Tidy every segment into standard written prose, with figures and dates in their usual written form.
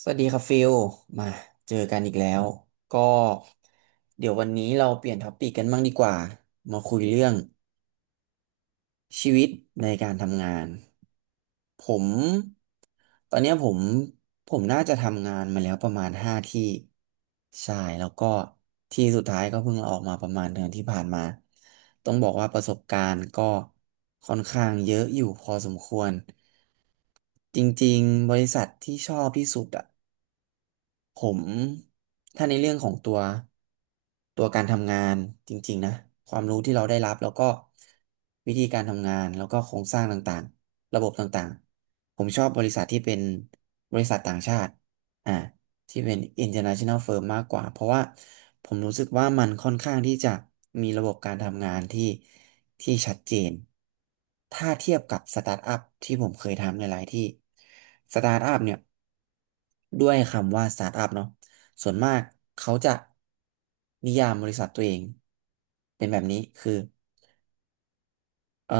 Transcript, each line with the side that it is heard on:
right: สวัสดีครับฟิลมาเจอกันอีกแล้วก็เดี๋ยววันนี้เราเปลี่ยนท็อปปิกกันบ้างดีกว่ามาคุยเรื่องชีวิตในการทำงานผมตอนเนี้ยผมน่าจะทำงานมาแล้วประมาณห้าที่ใช่แล้วก็ที่สุดท้ายก็เพิ่งลาออกมาประมาณเดือนที่ผ่านมาต้องบอกว่าประสบการณ์ก็ค่อนข้างเยอะอยู่พอสมควรจริงๆบริษัทที่ชอบที่สุดอะ ผมถ้าในเรื่องของตัวการทำงานจริงๆนะความรู้ที่เราได้รับแล้วก็วิธีการทำงานแล้วก็โครงสร้างต่างๆระบบต่างๆผมชอบบริษัทที่เป็นบริษัทต่างชาติอ่าที่เป็น international firm มากกว่าเพราะว่าผมรู้สึกว่ามันค่อนข้างที่จะมีระบบการทำงานที่ชัดเจนถ้าเทียบกับสตาร์ทอัพที่ผมเคยทำหลายๆที่สตาร์ทอัพเนี่ย ด้วยคำว่าสตาร์ทอัพเนาะส่วนมากเขาจะนิยามบริษัทตัวเองเป็นแบบนี้คือเอ่อ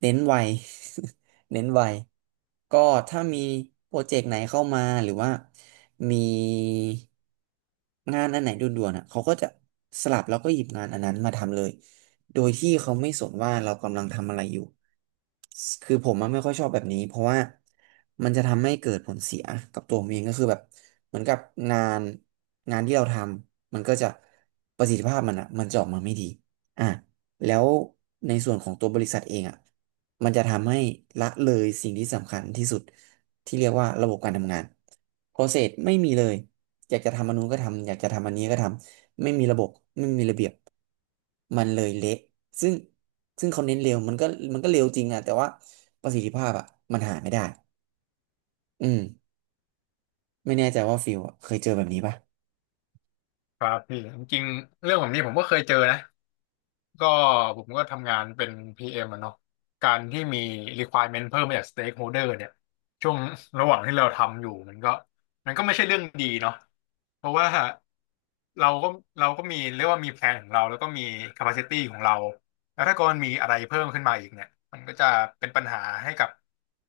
right: เน้นไว เน้นไวก็ถ้ามีโปรเจกต์ไหนเข้ามาหรือว่ามีงานอันไหนด่วนๆอ่ะเขาก็จะสลับแล้วก็หยิบงานอันนั้นมาทำเลย โดยที่เขาไม่สนว่าเรากำลังทำอะไรอยู่คือผมอะไม่ค่อยชอบแบบนี้เพราะว่ามันจะทำให้เกิดผลเสียกับตัวผมเองก็คือแบบเหมือนกับงานงานที่เราทำมันก็จะประสิทธิภาพมันอ่ะมันจะออกมาไม่ดีอ่ะแล้วในส่วนของตัวบริษัทเองอ่ะ มันจะทำให้ละเลยสิ่งที่สำคัญที่สุดที่เรียกว่าระบบการทำงาน process ไม่มีเลยอยากจะทำอันนู้นก็ทำอยากจะทำอันนี้ก็ทำไม่มีระบบไม่มีระเบียบมันเลยเละซึ่งซึ่งเขาเน้นเร็วมันก็เร็วจริงอะแต่ว่าประสิทธิภาพอะมันหาไม่ได้ อืมไม่แน่ใจว่าฟิลอะเคยเจอแบบนี้ปะ
left: ครับพี่จริงๆเรื่องแบบนี้ผมก็เคยเจอนะก็ผมก็ทำงานเป็น PM อมอะเนาะการที่มี requirement เพิ่มมาจาก stakeholder เนี่ยช่วงระหว่างที่เราทำอยู่มันก็ไม่ใช่เรื่องดีเนาะเพราะว่าเราก็เราก็มีเรียกว่ามีแพลนของเราแล้วก็มี capacity ของเราแล้วถ้าเกิดมันมีอะไรเพิ่มขึ้นมาอีกเนี่ยมันก็จะเป็นปัญหาให้กับ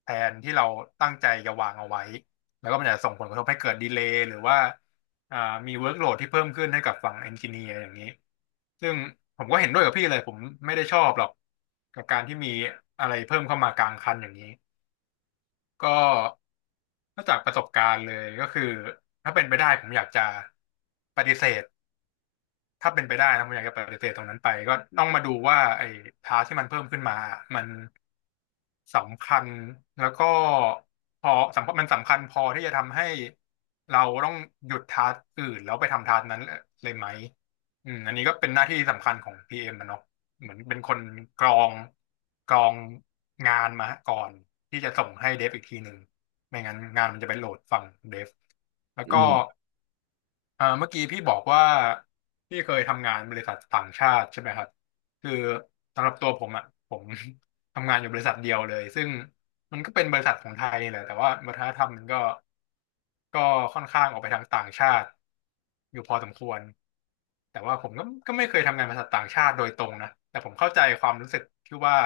left: แผนที่เราตั้งใจจะวางเอาไว้แล้วก็มันจะส่งผลกระทบให้เกิดดีเลย์หรือว่า อ่ามีเวิร์กโหลดที่เพิ่มขึ้นให้กับฝั่งเอนจิเนียร์อย่างนี้ซึ่งผมก็เห็นด้วยกับพี่เลยผมไม่ได้ชอบหรอกกับการที่มีอะไรเพิ่มเข้ามากลางคันอย่างนี้ก็ก็จากประสบการณ์เลยก็คือถ้าเป็นไปได้ผมอยากจะปฏิเสธ ถ้าเป็นไปได้นะผมอยากจะปฏิเสธตรงนั้นไปก็ต้องมาดูว่าไอ้ทาสที่มันเพิ่มขึ้นมามันสำคัญแล้วก็พอสำคัญมันสำคัญพอที่จะทำให้เราต้องหยุดทาสอื่นแล้วไปทำทาสนั้นเลยไหมอืมอันนี้ก็เป็นหน้าที่สำคัญของพีเอ็มนะเนาะเหมือนเป็นคนกรองกรองงานมาก่อนที่จะส่งให้เดฟอีกทีหนึ่งไม่งั้นงานมันจะไปโหลดฝั่งเดฟแล้ว
right: อื
left: ก็
right: ม
left: เมื่อกี้พี่บอกว่าพี่เคยทำงานบริษัทต่างชาติใช่ไหมครับคือสำหรับตัวผมอ่ะผม ทำงานอยู่บริษัทเดียวเลยซึ่งมันก็เป็นบริษัทของไทยนี่แหละแต่ว่าวัฒนธรรมมันก็ค่อนข้างออกไปทางต่างชาติอยู่พอสมควร แต่ว่าผมก็ไม่เคยทำงานบริษัทต่างชาติโดยตรงนะแต่ผมเข้าใจความรู้สึกที่ว่า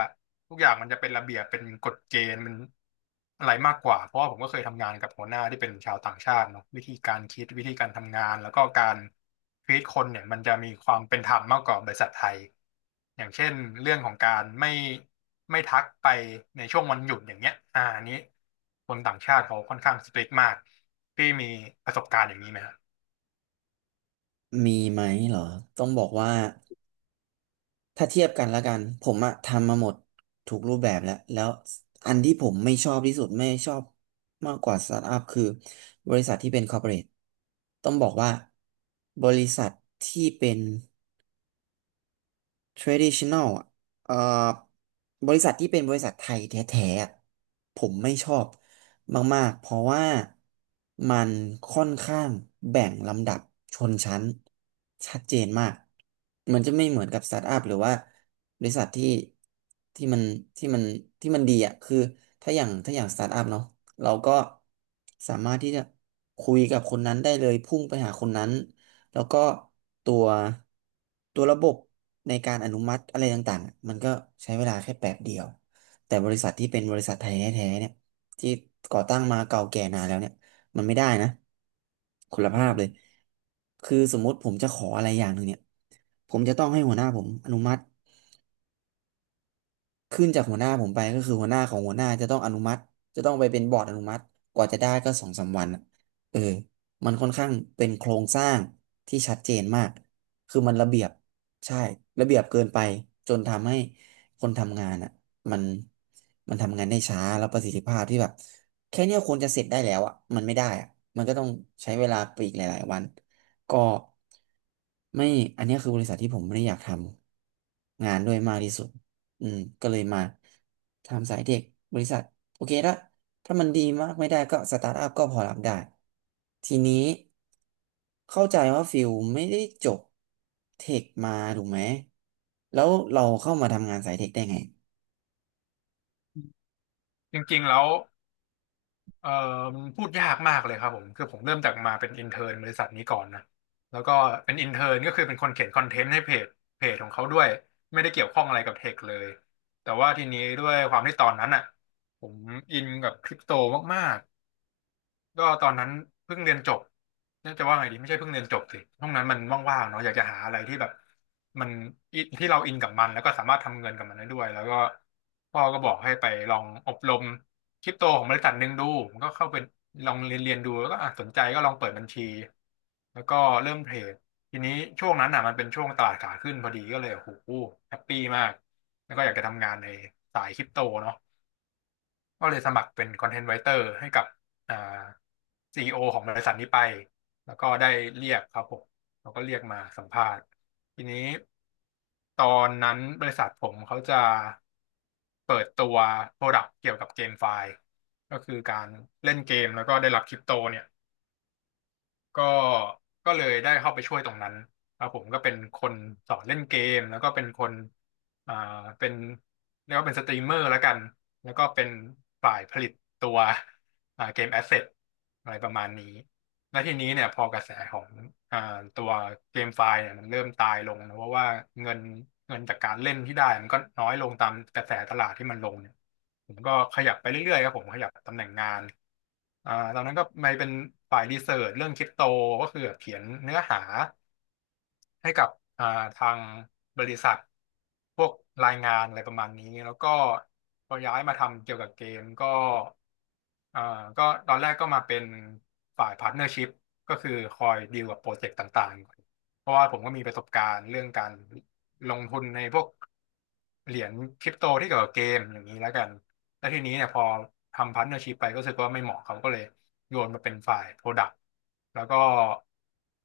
left: ทุกอย่างมันจะเป็นระเบียบเป็นกฎเกณฑ์มันอะไรมากกว่าเพราะว่าผมก็เคยทำงานกับหัวหน้าที่เป็นชาวต่างชาติเนาะวิธีการคิดวิธีการทำงานแล้วก็การฟีดคนเนี่ยมันจะมีความเป็นธรรมมากกว่าบริษัทไทยอย่างเช่นเรื่องของการไม่ทักไปในช่วงวันหยุดอย่างเงี้ยอันนี้คนต่างชาติเขาค่อนข้างสตริกมากที่มีประสบการณ์อย่างนี้ไหมฮะ
right: มีไหมเหรอต้องบอกว่า ถ้าเทียบกันแล้วกัน ผมอะทำมาหมดทุกรูปแบบแล้ว แล้วอันที่ผมไม่ชอบที่สุดไม่ชอบมากกว่าสตาร์ทอัพคือบริษัทที่เป็นคอร์ปอเรทต้องบอกว่าบริษัทที่เป็น traditional อ่ะเอ่อบริษัทที่เป็นบริษัทไทยแท้ๆอะผมไม่ชอบมากๆ เพราะว่ามันค่อนข้างแบ่งลำดับชนชั้นชัดเจนมาก มันจะไม่เหมือนกับสตาร์ทอัพหรือว่าบริษัทที่มันที่มันที่มันดีอ่ะคือถ้าอย่างสตาร์ทอัพเนาะเราก็สามารถที่จะคุยกับคนนั้นได้เลยพุ่งไปหาคนนั้น แล้วก็ตัวตัวระบบในการอนุมัติอะไรต่างๆ มันก็ใช้เวลาแค่แป๊บเดียว แต่บริษัทที่เป็นบริษัทไทยแท้ๆเนี่ยที่ก่อตั้งมาเก่าแก่นานแล้วเนี่ยมันไม่ได้นะคุณ
left: อื
right: ภาพเลย
left: ม
right: คือสมมติผมจะขออะไรอย่างหนึ่งเนี่ยผมจะต้องให้หัวหน้าผมอนุมัติ ขึ้นจากหัวหน้าผมไปก็คือหัวหน้าของหัวหน้าจะต้องอนุมัติจะต้องไปเป็นบอร์ดอนุมัติกว่าจะได้ก็สองสามวันอะเออมันค่อนข้างเป็นโครงสร้างที่ชัดเจนมากคือมันระเบียบใช่ระเบียบเกินไปจนทำให้คนทำงานอ่ะมันมันทำงานได้ช้าแล้วประสิทธิภาพที่แบบแค่เนี้ยควรจะเสร็จได้แล้วอ่ะมันไม่ได้อ่ะมันก็ต้องใช้เวลาไปอีกหลายๆวันก็ไม่อันเนี้ยคือบริษัทที่ผมไม่ได้อยากทำงานด้วยมากที่สุด อืมก็เลยมาทำสายเทคบริษัทโอเคละถ้ามันดีมากไม่ได้ก็สตาร์ทอัพก็พอรับได้ทีนี้เข้าใจว่าฟิลไม่ได้จบเทคมาถูกไหมแล้วเราเข้ามาทำงานสายเทคได้ไง
left: จริงๆแล้ว เอ่อมันพูดยากมากเลยครับผมคือผมเริ่มจากมาเป็นอินเท n ร์นบริษัทนี้ก่อนนะแล้วก็เป็นอินเท n ร์นก็คือเป็นคนเขียนคอนเทนต์ให้เพจของเขาด้วยไม่ได้เกี่ยวข้องอะไรกับเทคเลยแต่ว่าทีนี้ด้วยความที่ตอนนั้นอ่ะผมอินกับคริปโตมาก ก็ตอนนั้นเพิ่งเรียนจบน่าจะว่าไงดีไม่ใช่เพิ่งเรียนจบสิห้องนั้นมันว่างๆเนาะอยากจะหาอะไรที่แบบมันอิที่เราอินกับมันแล้วก็สามารถทำเงินกับมันได้ด้วยแล้วก็พ่อก็บอกให้ไปลองอบรมคริปโตของบริษัทหนึ่งดูผมก็เข้าไปลองเรียนดูแล้วก็อ่ะสนใจก็ลองเปิดบัญชีแล้วก็เริ่มเทรดทีนี้ช่วงนั้นอ่ะมันเป็นช่วงตลาดขาขึ้นพอดีก็เลยโอ้โหแฮปปี้มากแล้วก็อยากจะทำงานในสายคริปโตเนาะ ก็เลยสมัครเป็นคอนเทนต์ไรเตอร์ให้กับอ่าซีอีโอของบริษัทนี้ไป แล้วก็ได้เรียกครับผมแล้วก็เรียกมาสัมภาษณ์ ทีนี้ตอนนั้นบริษัทผมเขาจะเปิดตัวโปรดักต์เกี่ยวกับเกมไฟล์ ก็คือการเล่นเกมแล้วก็ได้รับคริปโตเนี่ย ก็ก็เลยได้เข้าไปช่วยตรงนั้นครับผมก็เป็นคนสอนเล่นเกมแล้วก็เป็นคนอ่าเป็นเรียกว่าเป็นสตรีมเมอร์แล้วกัน แล้วก็เป็นฝ่ายผลิตตัวเกมแอสเซทอะไรประมาณนี้ แล้วทีนี้เนี่ยพอกระแสของอ่าตัวเกมไฟล์เนี่ยมันเริ่มตายลงนะเพราะว่าเงินเงินจากการเล่นที่ได้มันก็น้อยลงตามกระแสตลาดที่มันลงเนี่ยผมก็ขยับไปเรื่อยๆครับผมขยับตำแหน่งงานตอนนั้นก็ไปเป็นฝ่ายรีเสิร์ชเรื่องคริปโตก็คือแบบเขียนเนื้อหา ให้กับอ่าทางบริษัทพวกรายงานอะไรประมาณนี้แล้วก็พอย้ายมาทำเกี่ยวกับเกมก็อ่าก็ตอนแรกก็มาเป็นฝ่ายพาร์ทเนอร์ชิพก็คือคอยดีลกับโปรเจกต์ต่างๆก่อนเพราะว่าผมก็มีประสบการณ์เรื่องการลงทุนในพวก เหรียญคริปโตที่เกี่ยวกับเกมอย่างนี้แล้วกันแล้วทีนี้เนี่ยพอทำพาร์ทเนอร์ชิพไปก็รู้สึกว่าไม่เหมาะเขาก็เลยโยนมาเป็นฝ่ายโปรดักต์แล้วก็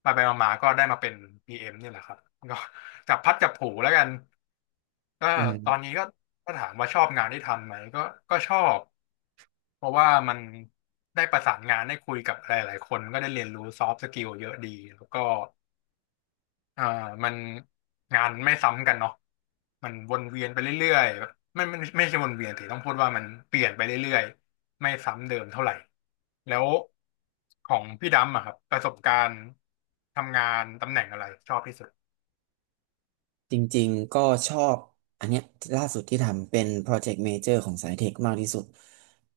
left: ไปไปมาๆก็ได้มาเป็น PM นี่แหละครับก็ จับพัดจับผูแล้วกันก็
right: อื
left: ตอน
right: ม
left: นี้ก็ก็ถามว่าชอบงานที่ทำไหมก็ก็ชอบเพราะว่ามันได้ประสานงานได้คุยกับหลายๆคนก็ได้เรียนรู้ซอฟต์สกิลเยอะดีแล้วก็ อ่ามันงานไม่ซ้ำกันเนาะมันวนเวียนไปเรื่อยๆแบบไม่ใช่วนเวียนแต่ต้องพูดว่ามันเปลี่ยนไปเรื่อยๆไม่ซ้ำเดิมเท่าไหร่แล้วของพี่ดำอะครับประสบการณ์ทำงานตำแหน่งอะไรชอบที่สุด
right: จริงๆ ก็ชอบอันเนี้ยล่าสุดที่ทำเป็นโปรเจกต์เมเจอร์ของสายเทคมากที่สุด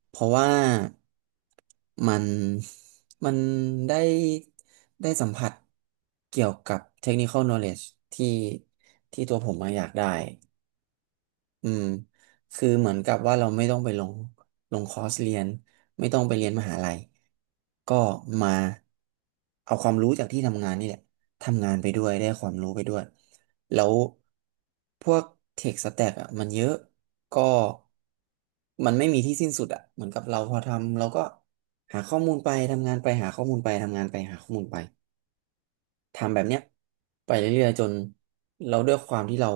right: เพราะว่ามันมันได้ได้สัมผัสเกี่ยวกับ technical knowledge ที่ที่ตัวผมมาอยากได้ อืมคือเหมือนกับว่าเราไม่ต้องไปลงคอร์สเรียนไม่ต้องไปเรียนมหาลัยก็มาเอาความรู้จากที่ทำงานนี่แหละทำงานไปด้วยได้ความรู้ไปด้วยแล้วพวกเทคสแต็กอ่ะมันเยอะก็มันไม่มีที่สิ้นสุดอ่ะเหมือนกับเราพอทำเราก็หาข้อมูลไปทำงานไปหาข้อมูลไปทำงานไปหาข้อมูลไป ทำแบบเนี้ยไปเรื่อยๆจนเราด้วยความที่เรา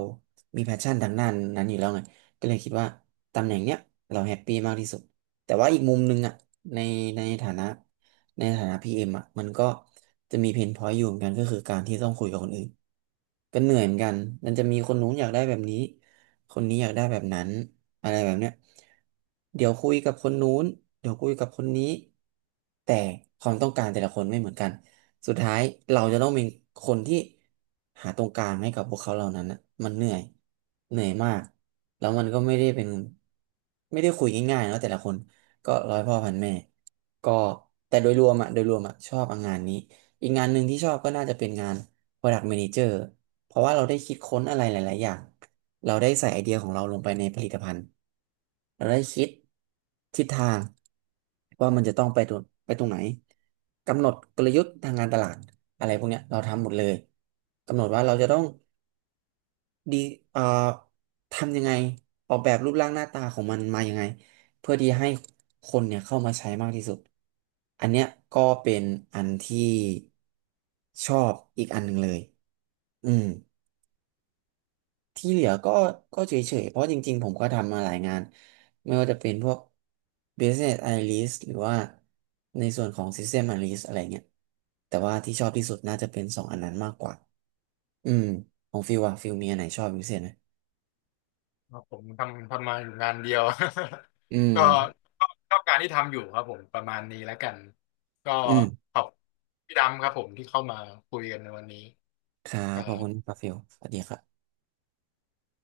right: มีแพชชั่นทางด้านนั้นอยู่แล้วไงก็เลยคิดว่าตำแหน่งเนี้ยเราแฮปปี้มากที่สุดแต่ว่าอีกมุมหนึงอ่ะในในฐานะในฐานะพีเอ็มอ่ะมันก็จะมีเพนพอยต์อยู่เหมือนกันก็คือการที่ต้องคุยกับคนอื่นก็เหนื่อยเหมือนกันมันจะมีคนนู้นอยากได้แบบนี้ คนนี้อยากได้แบบนั้นอะไรแบบเนี้ยเดี๋ยวคุยกับคนนู้นเดี๋ยวคุยกับคนนี้แต่ความต้องการแต่ละคนไม่เหมือนกัน สุดท้ายเราจะต้องเป็นคนที่หาตรงกลางให้กับพวกเขาเหล่านั้นนะมันเหนื่อยเหนื่อยมากแล้วมันก็ไม่ได้เป็นไม่ได้คุยง่ายๆนะแต่ละคนก็ร้อยพ่อพันแม่ก็แต่โดยรวมอะชอบงานนี้อีกงานหนึ่งที่ชอบก็น่าจะเป็นงาน Product Manager เพราะว่าเราได้คิดค้นอะไรหลายๆอย่าง เราได้ใส่ไอเดียของเราลงไปในผลิตภัณฑ์เราได้คิดทิศทางว่ามันจะต้องไปตรงไปตรงไหน กำหนดกลยุทธ์ทางการตลาดอะไรพวกเนี้ยเราทำหมดเลย กำหนดว่าเราจะต้องดีเอ่อทำยังไงออกแบบรูปร่างหน้าตาของมันมายังไงเพื่อที่ให้คนเนี่ยเข้ามาใช้มากที่สุด อันเนี้ยก็เป็นอันที่ชอบอีกอันหนึ่งเลยอืม ที่เหลือก็ก็เฉยๆ เพราะจริงๆผมก็ทำมาหลายงานไม่ว่าจะเป็นพวก Business Analyst หรือว่าในส่วนของ System Analyst อะไรเงี้ยแต่ว่าที่ชอบที่สุดน่าจะเป็นสองอันนั้นมากกว่า อืมของฟิลมีอันไหนชอบเป็นพิเศษไหม
left: อ๋อผมทำมาอยู่งานเดียว
right: อืม
left: ก็ชอบงานที่ทำอยู่ครับผมประมาณนี้แล้วกันก็
right: อืม
left: ขอบพี่ดำครับผมที่เข้ามาคุยกันในวันนี้
right: ครั
left: ค
right: บ
left: รั
right: ขอบคุณ
left: บ
right: ครับฟิลสวัสดีครับ